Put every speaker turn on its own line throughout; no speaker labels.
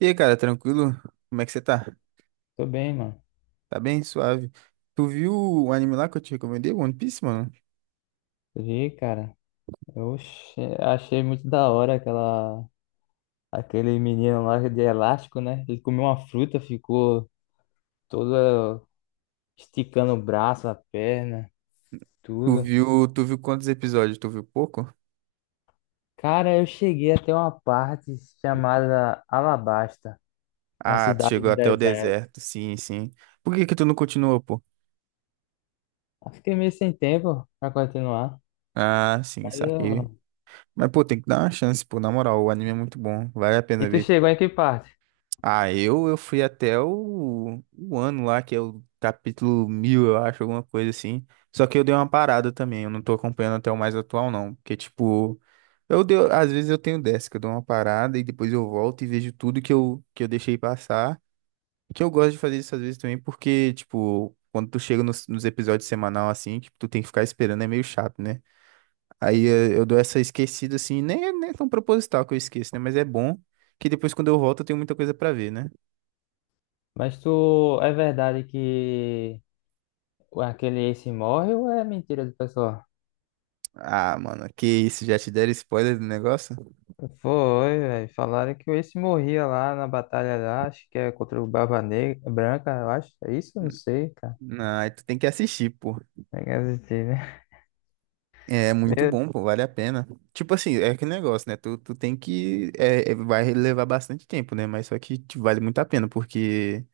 E aí, cara, tranquilo? Como é que você tá?
Tô bem, mano.
Tá bem? Suave. Tu viu o anime lá que eu te recomendei, One Piece, mano?
Vi, cara. Achei muito da hora aquele menino lá de elástico, né? Ele comeu uma fruta, ficou todo esticando o braço, a perna,
Tu
tudo.
viu, tu viu quantos episódios? Tu viu pouco?
Cara, eu cheguei até uma parte chamada Alabasta, uma
Ah, tu
cidade
chegou
no
até o
deserto.
deserto, sim, sim. Por que que tu não continuou, pô?
Eu fiquei meio sem tempo pra continuar.
Ah, sim,
Mas
saquei.
eu...
Mas, pô, tem que dar uma chance, pô, na moral, o anime é muito bom, vale a
E
pena
tu
ver.
chegou em que parte?
Ah, eu fui até o ano lá, que é o capítulo 1.000, eu acho, alguma coisa assim. Só que eu dei uma parada também, eu não tô acompanhando até o mais atual, não. Porque, tipo, eu deu, às vezes eu tenho dessa, que eu dou uma parada e depois eu volto e vejo tudo que que eu deixei passar. Que eu gosto de fazer isso às vezes também, porque, tipo, quando tu chega nos episódios semanal assim, que tu tem que ficar esperando, é meio chato, né? Aí eu dou essa esquecida assim, nem, nem é tão proposital que eu esqueço, né? Mas é bom que depois quando eu volto eu tenho muita coisa pra ver, né?
Mas tu... É verdade que aquele Ace morre ou é mentira do pessoal?
Ah, mano, que isso, já te deram spoiler do negócio?
Foi, velho. Falaram que o Ace morria lá na batalha lá, acho que é contra o Barba Negra, Branca, eu acho. É isso? Eu não sei, cara.
Não, aí tu tem que assistir, pô.
É que assistir, né?
É muito
Eu-
bom, pô, vale a pena. Tipo assim, é aquele negócio, né? Tu tem que. É, vai levar bastante tempo, né? Mas só que te vale muito a pena, porque.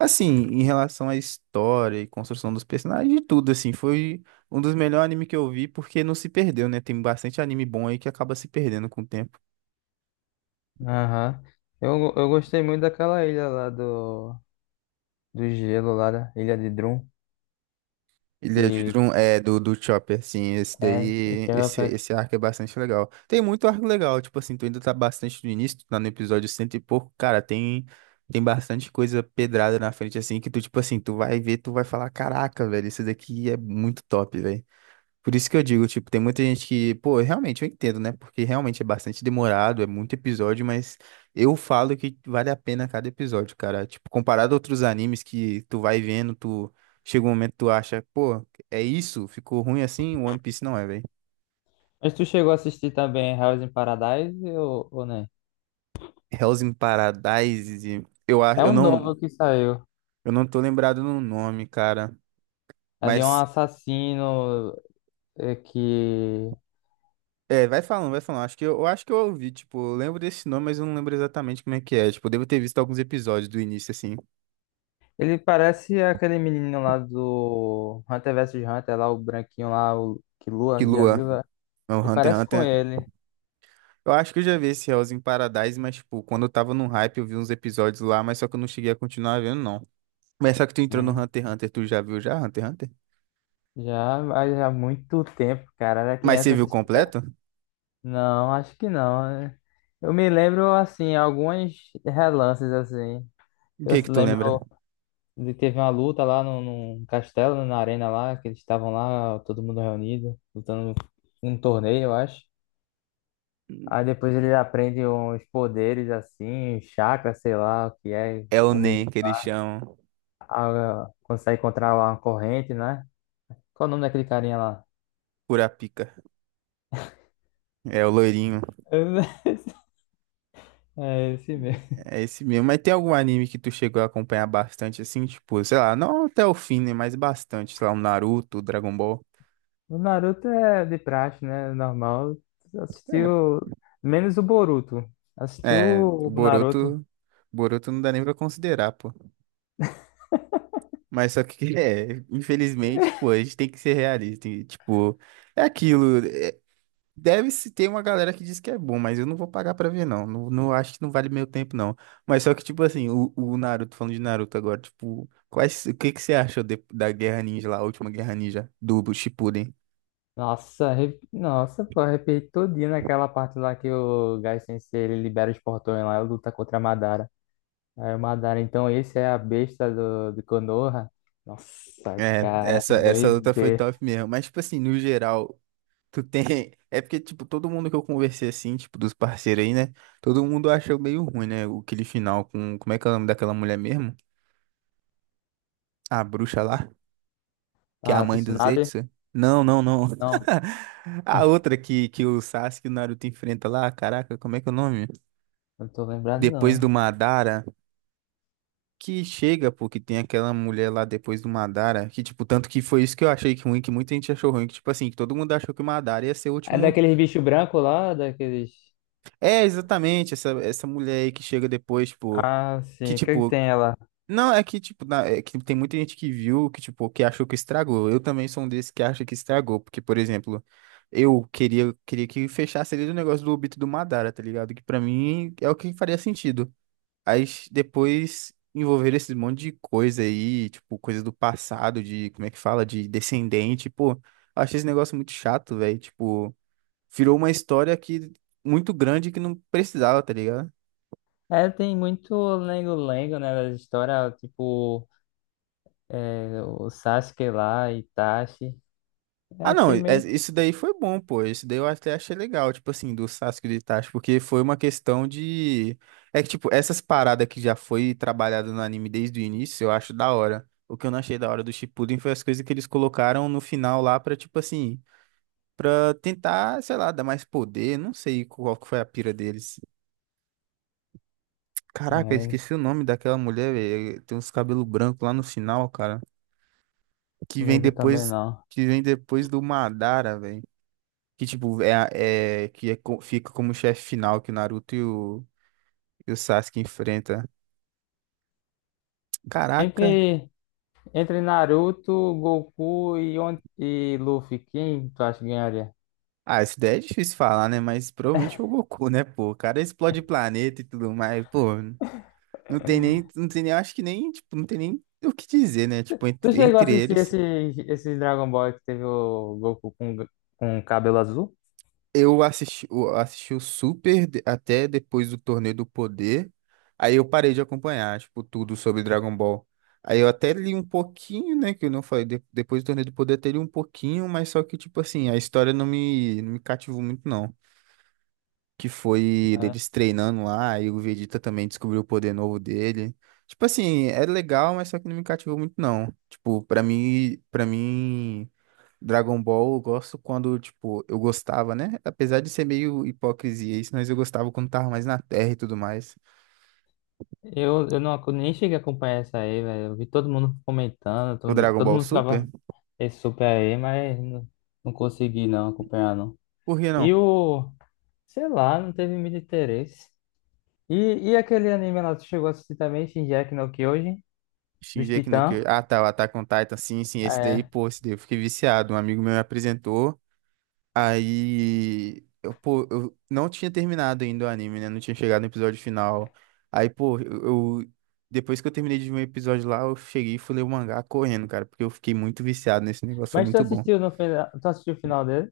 Assim, em relação à história e construção dos personagens, e tudo, assim, foi um dos melhores animes que eu vi, porque não se perdeu, né? Tem bastante anime bom aí que acaba se perdendo com o tempo.
Aham. Eu gostei muito daquela ilha lá do gelo, lá da Ilha de Drum,
Ilha de
que
Drum é do Chopper, assim, esse
é.
daí,
que é
esse,
pra-
esse arco é bastante legal. Tem muito arco legal, tipo assim, tu ainda tá bastante no início, tu tá no episódio cento e pouco, cara, tem bastante coisa pedrada na frente, assim, que tu, tipo assim, tu vai ver, tu vai falar, caraca, velho, isso daqui é muito top, velho. Por isso que eu digo, tipo, tem muita gente que, pô, realmente eu entendo, né? Porque realmente é bastante demorado, é muito episódio, mas eu falo que vale a pena cada episódio, cara. Tipo, comparado a outros animes que tu vai vendo, tu chega um momento que tu acha, pô, é isso? Ficou ruim assim? O One Piece não é, velho.
Mas tu chegou a assistir também House in Paradise ou nem...
Hell's in Paradise, e eu acho,
É
eu
um
não,
novo que saiu.
eu não tô lembrado no nome, cara,
É de um
mas
assassino é, que...
é, vai falando, vai falando. Acho que eu acho que eu ouvi, tipo, eu lembro desse nome, mas eu não lembro exatamente como é que é. Tipo, eu devo ter visto alguns episódios do início assim.
Ele parece aquele menino lá do Hunter vs Hunter, lá o branquinho lá, o que
Que
Lua, já
Lua.
viu, velho?
É O
Ele
Hunter x
parece com
Hunter.
ele.
Eu acho que eu já vi esse Hell's in Paradise, mas, tipo, quando eu tava no hype, eu vi uns episódios lá, mas só que eu não cheguei a continuar vendo, não. Mas só que tu entrou no
Hum.
Hunter x Hunter, tu já viu já Hunter x Hunter?
Já, mas há muito tempo, cara. Era
Mas você
criança,
viu
assistia.
completo?
Não, acho que não, né? Eu me lembro, assim, alguns relances, assim.
O
Eu
que
se
que tu
lembro
lembra?
de teve uma luta lá no, num castelo, né, na arena lá, que eles estavam lá, todo mundo reunido, lutando num torneio, eu acho. Aí depois ele aprende uns poderes assim, um chakra, sei lá o que é.
É o
O
Nen,
menino,
que eles chamam.
ah, consegue controlar uma corrente, né? Qual o nome daquele carinha lá?
Kurapika. É o loirinho.
É esse mesmo.
É esse mesmo. Mas tem algum anime que tu chegou a acompanhar bastante, assim? Tipo, sei lá, não até o fim, né? Mas bastante. Sei lá, o Naruto, o Dragon Ball.
O Naruto é de praxe, né? Normal. Assistiu. Menos o Boruto. Assistiu
É, o
o Naruto.
Boruto. Boruto não dá nem pra considerar, pô. Mas só que, infelizmente, pô, a gente tem que ser realista. E, tipo, é aquilo. Deve-se ter uma galera que diz que é bom, mas eu não vou pagar pra ver, não. Não, não acho que não vale meu tempo, não. Mas só que, tipo assim, o Naruto, falando de Naruto agora, tipo, o que que você achou da Guerra Ninja lá, a última Guerra Ninja do Shippuden?
Nossa, pô, arrepiei todinho naquela parte lá que o Gai Sensei ele libera os portões lá e luta contra a Madara. É, Madara, então esse é a besta de Konoha? Nossa,
É,
cara,
essa luta foi
doideira.
top mesmo. Mas, tipo assim, no geral, tu tem. É porque, tipo, todo mundo que eu conversei assim, tipo, dos parceiros aí, né? Todo mundo achou meio ruim, né? Aquele final com. Como é que é o nome daquela mulher mesmo? A bruxa lá, que é a
Ah,
mãe do
Tsunade?
Zetsu. Não, não, não.
Não,
A outra que o Sasuke e o Naruto enfrenta lá, caraca, como é que é o nome?
não tô lembrado, não.
Depois do Madara. Que chega, pô, que tem aquela mulher lá depois do Madara. Que, tipo, tanto que foi isso que eu achei que ruim, que muita gente achou ruim. Que, tipo assim, que todo mundo achou que o Madara ia ser o
É
último.
daqueles bichos brancos lá, daqueles...
É, exatamente, essa mulher aí que chega depois, tipo.
Ah,
Que,
sim, o que é que
tipo,
tem ela?
não, é que, tipo, é que tem muita gente que viu que, tipo, que achou que estragou. Eu também sou um desses que acha que estragou, porque, por exemplo, eu queria, que fechasse ali o negócio do Obito do Madara, tá ligado? Que pra mim é o que faria sentido. Aí depois envolver esse monte de coisa aí, tipo, coisa do passado, de, como é que fala, de descendente, pô, eu achei esse negócio muito chato, velho. Tipo, virou uma história que muito grande que não precisava, tá ligado?
É, tem muito lengo-lengo, né, das histórias, tipo, é, o Sasuke lá, Itachi. Eu
Ah, não,
achei meio...
isso daí foi bom, pô. Isso daí eu até achei legal, tipo assim, do Sasuke e do Itachi, porque foi uma questão de. É que, tipo, essas paradas que já foi trabalhada no anime desde o início, eu acho da hora. O que eu não achei da hora do Shippuden foi as coisas que eles colocaram no final lá pra, tipo assim, pra tentar, sei lá, dar mais poder. Não sei qual que foi a pira deles.
Não,
Caraca, eu
é,
esqueci o nome daquela mulher, velho. Tem uns cabelos brancos lá no final, cara. Que
não
vem
lembro também,
depois,
não.
que vem depois do Madara, velho. Que, tipo, é, que é fica como chefe final que o Naruto e e o Sasuke enfrenta. Caraca.
Entre, entre Naruto, Goku e, On- e Luffy, quem tu acha que ganharia?
Ah, isso daí é difícil falar, né? Mas provavelmente é o Goku, né, pô? O cara explode planeta e tudo mais. Pô, não tem nem, acho que nem, tipo, não tem nem o que dizer, né? Tipo,
Tu
entre,
chegou a
entre
assistir
eles.
esse, esse Dragon Ball que teve o Goku com cabelo azul?
Eu assisti o Super até depois do Torneio do Poder. Aí eu parei de acompanhar, tipo, tudo sobre Dragon Ball. Aí eu até li um pouquinho, né? Que eu não falei. Depois do Torneio do Poder, até li um pouquinho, mas só que, tipo assim, a história não me cativou muito, não. Que foi
É.
deles treinando lá, e o Vegeta também descobriu o poder novo dele. Tipo assim, é legal, mas só que não me cativou muito, não. Tipo, pra mim, pra mim. Dragon Ball eu gosto quando, tipo, eu gostava, né? Apesar de ser meio hipocrisia isso, mas eu gostava quando tava mais na Terra e tudo mais.
Eu não, ac- nem cheguei a acompanhar isso aí, velho. Eu vi todo mundo comentando,
O
todo,
Dragon
todo
Ball
mundo
Super?
ficava esse super aí, mas não, não consegui não acompanhar, não.
Por que
E
não?
o, sei lá, não teve muito interesse. E, e aquele anime lá, tu chegou a assistir também, Shingeki no Kyojin, dos
Shingeki no
Titãs?
Kyojin. Ah, tá, o Attack on Titan, sim, sim, esse daí,
É.
pô, esse daí eu fiquei viciado. Um amigo meu me apresentou, aí, eu, pô, eu não tinha terminado ainda o anime, né? Não tinha chegado no episódio final. Aí, pô, depois que eu terminei de ver o episódio lá, eu cheguei e fui ler o mangá correndo, cara, porque eu fiquei muito viciado nesse negócio, foi
Mas tu
muito bom.
assistiu no final, tu assistiu o final dele?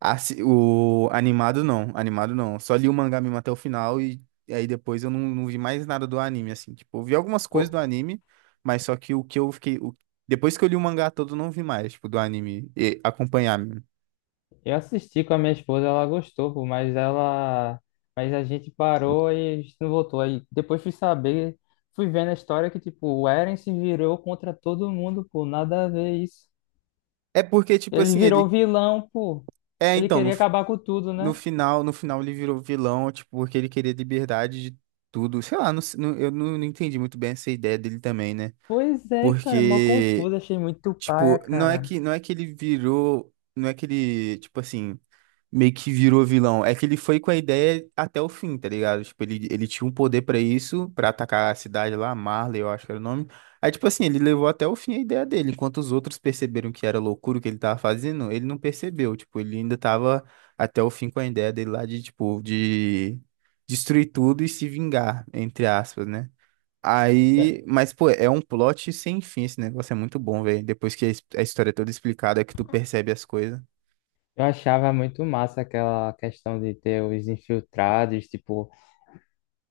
O animado não, animado não. Só li o mangá mesmo até o final e aí depois eu não, vi mais nada do anime, assim. Tipo, eu vi algumas coisas do
Pô,
anime, mas só que o que eu fiquei. Depois que eu li o mangá todo, eu não vi mais, tipo, do anime e acompanhar mesmo.
eu assisti com a minha esposa, ela gostou, pô, mas ela... Mas a gente parou e a gente não voltou. Aí depois fui saber, fui vendo a história que, tipo, o Eren se virou contra todo mundo, pô, nada a ver isso.
É porque, tipo
Ele
assim,
virou
ele.
vilão, pô.
É,
Ele
então, no,
queria
f-
acabar com tudo,
no
né?
final, no final ele virou vilão, tipo, porque ele queria liberdade de tudo. Sei lá, eu não entendi muito bem essa ideia dele também, né?
Pois é, cara, mó
Porque,
confuso, achei muito paia,
tipo, não é
cara.
que, não é que ele virou. Não é que ele, tipo assim, meio que virou vilão. É que ele foi com a ideia até o fim, tá ligado? Tipo, ele tinha um poder pra isso, pra atacar a cidade lá, Marley, eu acho que era o nome. Aí, tipo assim, ele levou até o fim a ideia dele. Enquanto os outros perceberam que era loucura o que ele tava fazendo, ele não percebeu. Tipo, ele ainda tava até o fim com a ideia dele lá de, tipo, de destruir tudo e se vingar, entre aspas, né?
Eu
Aí, mas pô, é um plot sem fim, esse negócio é muito bom, velho. Depois que a história é toda explicada, é que tu percebe as coisas.
eu achava muito massa aquela questão de ter os infiltrados, tipo,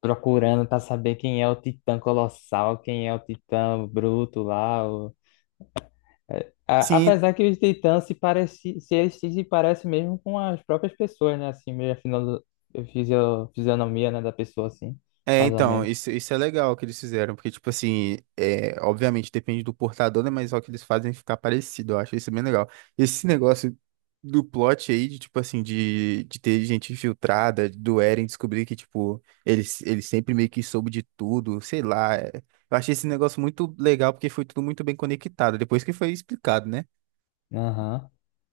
procurando pra saber quem é o Titã Colossal, quem é o Titã Bruto lá. A-
Sim.
Apesar que os titãs se parecem, se eles se parecem mesmo com as próprias pessoas, né? Assim, meio a fisionomia, né, da pessoa, assim,
É,
mais ou
então,
menos.
isso é legal que eles fizeram, porque, tipo assim, é, obviamente depende do portador, né? Mas só que eles fazem ficar parecido, eu acho isso bem legal. Esse negócio do plot aí, de, tipo assim, de ter gente infiltrada, do Eren descobrir que, tipo, ele sempre meio que soube de tudo, sei lá. Eu achei esse negócio muito legal, porque foi tudo muito bem conectado, depois que foi explicado, né?
Aham.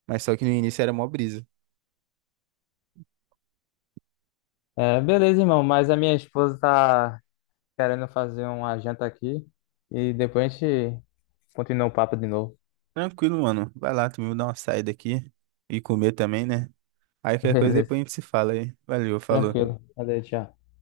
Mas só que no início era mó brisa.
É, beleza, irmão, mas a minha esposa tá querendo fazer uma janta aqui e depois a gente continua o papo de novo.
Tranquilo, mano. Vai lá, tu me dá uma saída aqui e comer também, né? Aí qualquer coisa
Beleza,
depois a gente se fala aí. Valeu, falou.
tranquilo. Valeu, tchau.